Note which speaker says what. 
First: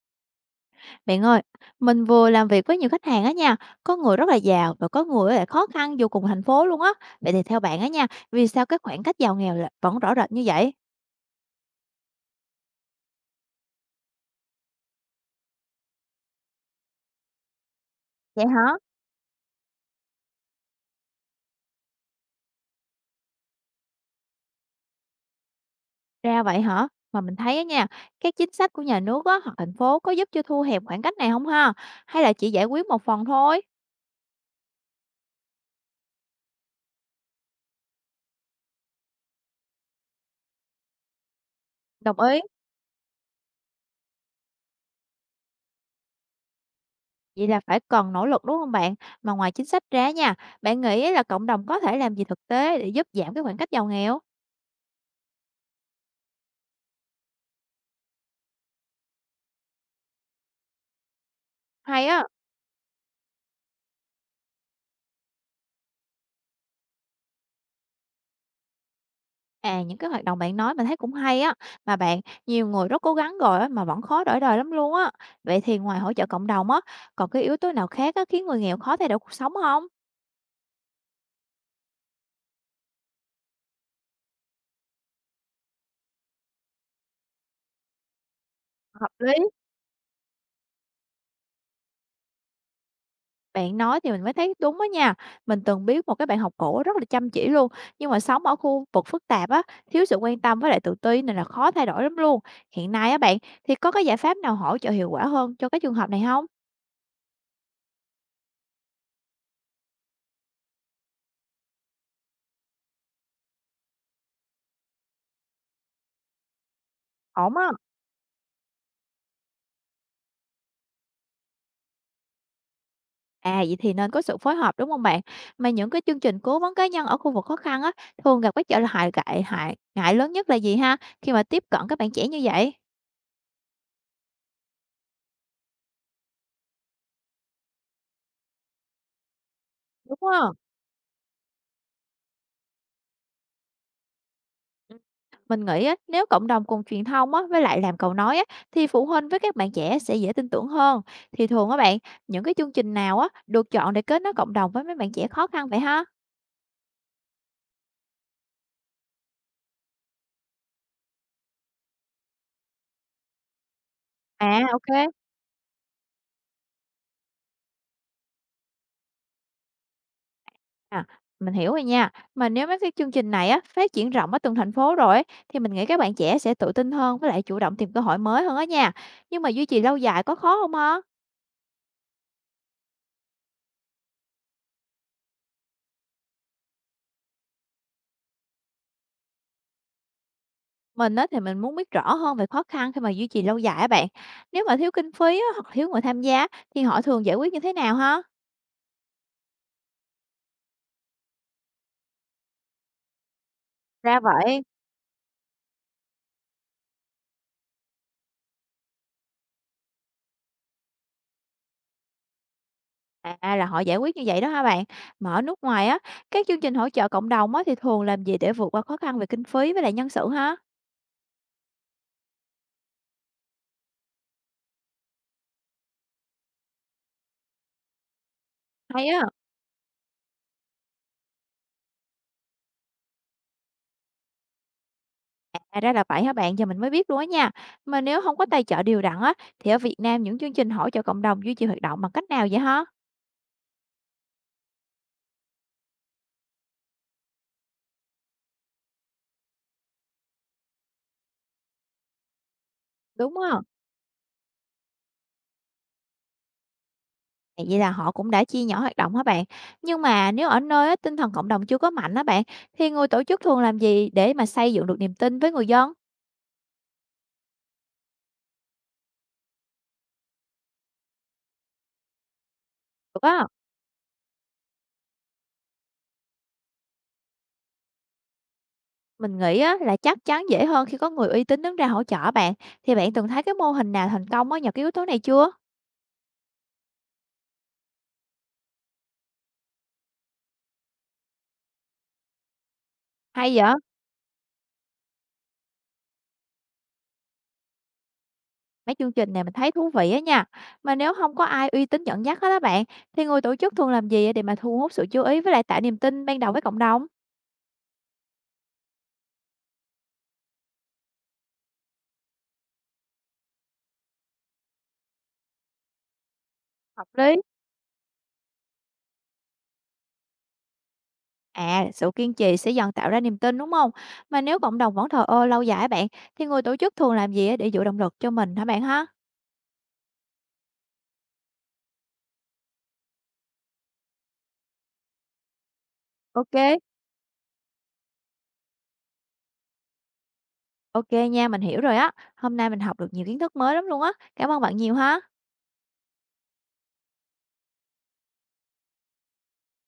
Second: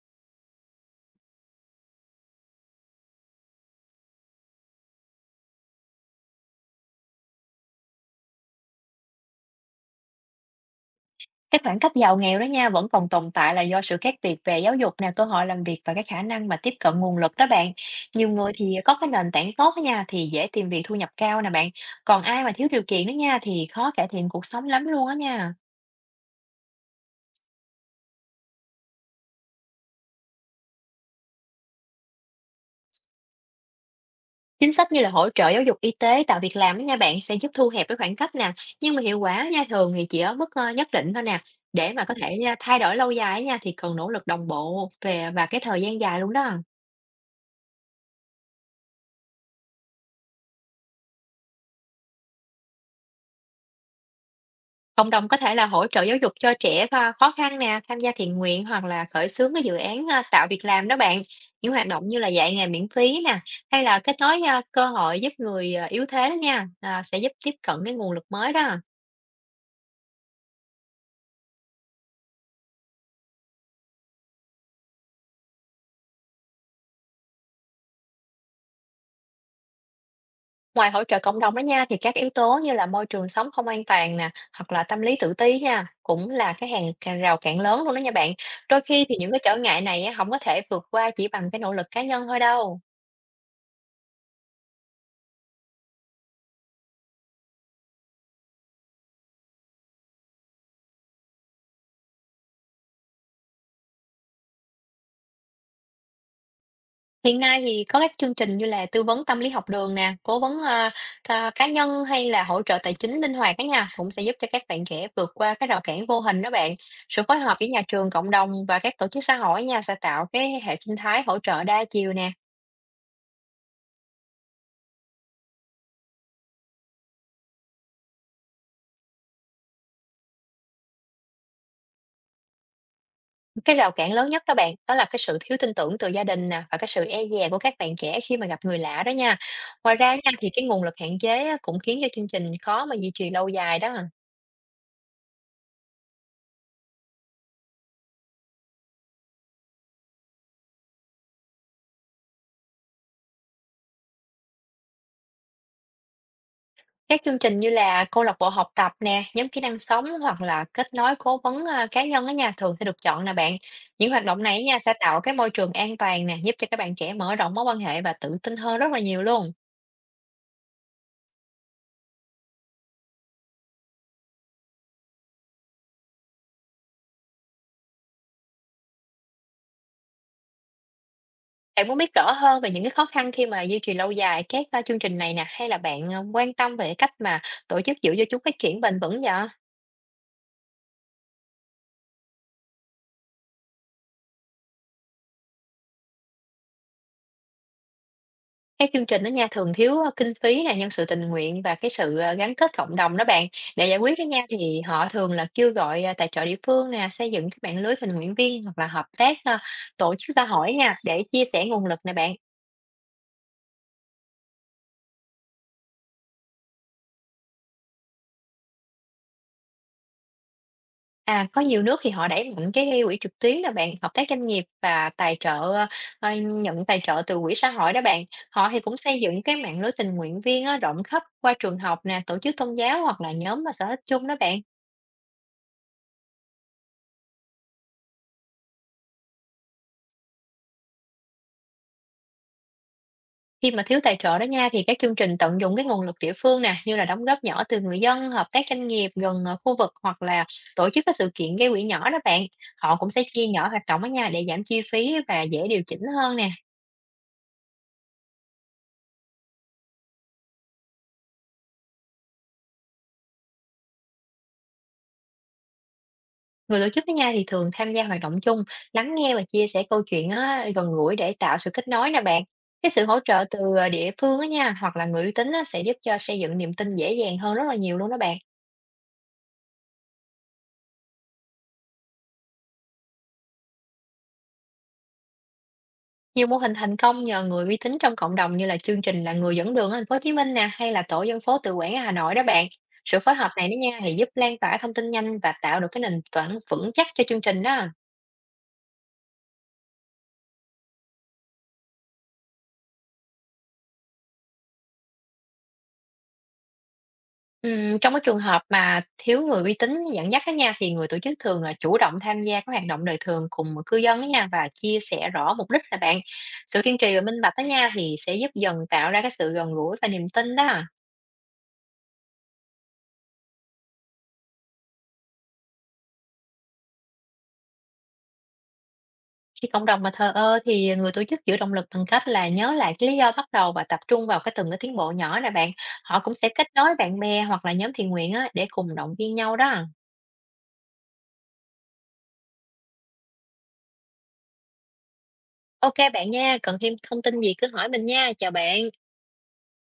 Speaker 1: Bạn ơi, mình vừa làm việc với nhiều khách hàng á nha, có người rất là giàu và có người lại khó khăn dù cùng thành phố luôn á. Vậy thì theo bạn á nha, vì sao cái khoảng cách giàu nghèo là vẫn rõ rệt như vậy?
Speaker 2: Cái khoảng cách giàu nghèo đó nha vẫn còn tồn tại là do sự khác biệt về giáo dục nè, cơ hội làm việc và cái khả năng mà tiếp cận nguồn lực đó bạn. Nhiều
Speaker 1: Vậy
Speaker 2: người
Speaker 1: hả?
Speaker 2: thì có cái nền tảng tốt đó nha thì dễ tìm việc thu nhập cao nè bạn. Còn ai mà thiếu điều kiện đó nha thì khó cải thiện cuộc sống lắm luôn á nha.
Speaker 1: Ra vậy hả? Mà mình thấy á nha, các chính sách của nhà nước á hoặc thành phố có giúp cho thu hẹp khoảng cách này không ha? Hay là chỉ giải quyết một phần thôi?
Speaker 2: Chính sách như là hỗ trợ giáo dục y tế tạo việc làm đó nha bạn sẽ giúp thu hẹp cái khoảng cách nè. Nhưng mà hiệu quả nha thường thì chỉ ở mức nhất định thôi nè. Để mà có
Speaker 1: Đồng
Speaker 2: thể
Speaker 1: ý.
Speaker 2: nha, thay đổi lâu dài á nha thì cần nỗ lực đồng bộ về và cái thời gian dài luôn đó.
Speaker 1: Vậy là phải cần nỗ lực đúng không bạn? Mà ngoài chính sách ra nha, bạn nghĩ là cộng đồng có thể làm gì thực tế để giúp giảm cái khoảng cách giàu nghèo?
Speaker 2: Cộng đồng có thể là hỗ trợ giáo dục cho trẻ khó khăn nè, tham gia thiện nguyện hoặc là khởi xướng cái dự án à, tạo việc làm đó bạn. Những hoạt động
Speaker 1: Hay
Speaker 2: như
Speaker 1: á.
Speaker 2: là dạy nghề miễn phí nè, hay là kết nối à, cơ hội giúp người à, yếu thế đó nha, à, sẽ giúp tiếp cận cái nguồn lực mới đó.
Speaker 1: À, những cái hoạt động bạn nói mình thấy cũng hay á, mà bạn, nhiều người rất cố gắng rồi á, mà vẫn khó đổi đời lắm luôn á. Vậy thì ngoài hỗ trợ cộng đồng á, còn cái yếu tố nào khác á, khiến người nghèo khó thay đổi cuộc sống không?
Speaker 2: Ngoài hỗ trợ cộng đồng đó nha, thì các yếu tố như là môi trường sống không an toàn nè, hoặc là tâm lý tự ti nha, cũng là cái hàng hàng rào cản lớn luôn đó nha bạn. Đôi khi
Speaker 1: Hợp
Speaker 2: thì những
Speaker 1: lý.
Speaker 2: cái trở ngại này á, không có thể vượt qua chỉ bằng cái nỗ lực cá nhân thôi đâu.
Speaker 1: Bạn nói thì mình mới thấy đúng á nha. Mình từng biết một cái bạn học cổ rất là chăm chỉ luôn, nhưng mà sống ở khu vực phức tạp á, thiếu sự quan tâm với lại tự ti nên là khó thay đổi lắm luôn. Hiện nay á bạn, thì có cái giải pháp nào hỗ trợ hiệu quả hơn cho cái trường hợp này không?
Speaker 2: Hiện nay thì có các chương trình như là tư vấn tâm lý học đường nè, cố vấn, ơ, ca cá nhân hay là hỗ trợ tài chính linh hoạt á nha, cũng sẽ giúp cho các bạn trẻ vượt qua cái rào cản vô hình đó bạn. Sự phối
Speaker 1: Ổn
Speaker 2: hợp giữa
Speaker 1: á.
Speaker 2: nhà trường, cộng đồng và các tổ chức xã hội nha, sẽ tạo cái hệ sinh thái hỗ trợ đa chiều nè.
Speaker 1: À, vậy thì nên có sự phối hợp, đúng không bạn? Mà những cái chương trình cố vấn cá nhân ở khu vực khó khăn á, thường gặp cái trở ngại ngại hại ngại lớn nhất là gì ha, khi mà tiếp cận các bạn trẻ như vậy?
Speaker 2: Cái rào cản lớn nhất đó bạn, đó là cái sự thiếu tin tưởng từ gia đình nè, và cái sự e dè của các bạn trẻ khi mà gặp người lạ đó nha. Ngoài ra
Speaker 1: Đúng
Speaker 2: nha, thì
Speaker 1: không?
Speaker 2: cái nguồn lực hạn chế á, cũng khiến cho chương trình khó mà duy trì lâu dài đó.
Speaker 1: Ừm. Mình nghĩ á, nếu cộng đồng cùng truyền thông á, với lại làm cầu nối á, thì phụ huynh với các bạn trẻ sẽ dễ tin tưởng hơn. Thì thường á bạn, những cái chương trình nào á, được chọn để kết nối cộng đồng với mấy bạn trẻ khó khăn vậy ha?
Speaker 2: Các chương trình như là câu lạc bộ học tập nè, nhóm kỹ năng sống hoặc là kết nối cố vấn à, cá nhân ở nhà thường sẽ được chọn nè bạn. Những hoạt động
Speaker 1: À,
Speaker 2: này nha
Speaker 1: ok.
Speaker 2: sẽ tạo cái môi trường an toàn nè, giúp cho các bạn trẻ mở rộng mối quan hệ và tự tin hơn rất là nhiều luôn.
Speaker 1: À, mình hiểu rồi nha. Mà nếu mấy cái chương trình này á phát triển rộng ở từng thành phố rồi ấy, thì mình nghĩ các bạn trẻ sẽ tự tin hơn với lại chủ động tìm cơ hội mới hơn á nha. Nhưng mà duy trì lâu dài có khó không ha?
Speaker 2: Bạn muốn biết rõ hơn về những cái khó khăn khi mà duy trì lâu dài các à, chương trình này nè, hay là bạn à, quan tâm về cách mà tổ chức giữ cho chúng phát triển bền vững vậy?
Speaker 1: Mình á thì mình muốn biết rõ hơn về khó khăn khi mà duy trì lâu dài á bạn. Nếu mà thiếu kinh phí á, hoặc thiếu người tham gia thì họ thường giải quyết như thế nào ha?
Speaker 2: Cái chương trình đó nha, thường thiếu kinh phí nè, nhân sự tình nguyện và cái sự gắn kết cộng đồng đó bạn. Để giải quyết
Speaker 1: Ra
Speaker 2: đó nha,
Speaker 1: vậy.
Speaker 2: thì họ thường là kêu gọi, à, tài trợ địa phương nè, xây dựng các mạng lưới tình nguyện viên hoặc là hợp tác tổ chức xã hội nha, để chia sẻ nguồn lực nè bạn.
Speaker 1: À là họ giải quyết như vậy đó hả bạn? Mà ở nước ngoài á, các chương trình hỗ trợ cộng đồng á thì thường làm gì để vượt qua khó khăn về kinh phí với lại nhân sự ha?
Speaker 2: À, có nhiều nước thì họ đẩy mạnh cái gây quỹ trực tuyến là bạn, hợp tác doanh nghiệp và tài trợ, ơ, ơ, nhận tài trợ từ quỹ xã hội đó bạn. Họ thì cũng
Speaker 1: Hay
Speaker 2: xây
Speaker 1: á.
Speaker 2: dựng cái mạng lưới tình nguyện viên á, rộng khắp qua trường học nè, tổ chức tôn giáo hoặc là nhóm, mà sở thích chung đó bạn.
Speaker 1: À, ra là vậy hả bạn? Giờ mình mới biết luôn á nha. Mà nếu không có tài trợ đều đặn á, thì ở Việt Nam những chương trình hỗ trợ cộng đồng duy trì hoạt động bằng cách nào vậy hả?
Speaker 2: Khi mà thiếu tài trợ đó nha thì các chương trình tận dụng cái nguồn lực địa phương nè như là đóng góp nhỏ từ người dân, hợp tác doanh nghiệp gần khu vực hoặc là tổ chức các sự kiện gây quỹ nhỏ đó bạn. Họ cũng sẽ
Speaker 1: Đúng
Speaker 2: chia
Speaker 1: không?
Speaker 2: nhỏ hoạt động đó nha để giảm chi phí và dễ điều chỉnh hơn nè.
Speaker 1: À, vậy là họ cũng đã chia nhỏ hoạt động hả bạn? Nhưng mà nếu ở nơi á, tinh thần cộng đồng chưa có mạnh á bạn, thì người tổ chức thường làm gì để mà xây dựng được niềm tin với người dân?
Speaker 2: Người tổ chức đó nha thì thường tham gia hoạt động chung, lắng nghe và chia sẻ câu chuyện á, gần gũi để tạo sự kết nối nè bạn. Cái sự hỗ
Speaker 1: Được
Speaker 2: trợ
Speaker 1: á,
Speaker 2: từ ờ, địa phương đó nha hoặc là người uy tín á, sẽ giúp cho xây dựng niềm tin dễ dàng hơn rất là nhiều luôn đó bạn.
Speaker 1: mình nghĩ á, là chắc chắn dễ hơn khi có người uy tín đứng ra hỗ trợ bạn. Thì bạn từng thấy cái mô hình nào thành công á, nhờ cái yếu tố này chưa?
Speaker 2: Nhiều mô hình thành công nhờ người uy tín trong cộng đồng như là chương trình là người dẫn đường ở thành phố Hồ Chí Minh nè hay là tổ dân phố tự quản ở Hà Nội đó bạn. Sự phối hợp
Speaker 1: Hay
Speaker 2: này
Speaker 1: vậy?
Speaker 2: đó nha thì giúp lan tỏa thông tin nhanh và tạo được cái nền tảng vững chắc cho chương trình đó.
Speaker 1: Mấy chương trình này mình thấy thú vị á nha. Mà nếu không có ai uy tín dẫn dắt hết á bạn, thì người tổ chức thường làm gì để mà thu hút sự chú ý với lại tạo niềm tin ban đầu với cộng đồng?
Speaker 2: Trong cái trường hợp mà thiếu người uy tín dẫn dắt đó nha thì người tổ chức thường là chủ động tham gia các hoạt động đời thường cùng cư dân đó nha và chia sẻ rõ mục đích là bạn. Sự kiên
Speaker 1: Hợp
Speaker 2: trì và minh
Speaker 1: lý.
Speaker 2: bạch đó nha thì sẽ giúp dần tạo ra cái sự gần gũi và niềm tin đó.
Speaker 1: À, sự kiên trì sẽ dần tạo ra niềm tin, đúng không? Mà nếu cộng đồng vẫn thờ ơ lâu dài á bạn, thì người tổ chức thường làm gì để giữ động lực cho mình hả bạn ha?
Speaker 2: Khi cộng đồng mà thờ ơ thì người tổ chức giữ động lực bằng cách là nhớ lại cái lý do bắt đầu và tập trung vào từng cái tiến bộ nhỏ nè bạn. Họ cũng sẽ kết
Speaker 1: Ok.
Speaker 2: nối bạn bè hoặc là nhóm thiện nguyện á, để cùng động viên nhau đó.
Speaker 1: Ok nha, mình hiểu rồi á. Hôm nay mình học được nhiều kiến thức mới lắm luôn á. Cảm ơn bạn nhiều ha.
Speaker 2: Ok bạn nha, cần thêm thông tin gì cứ hỏi mình nha. Chào bạn.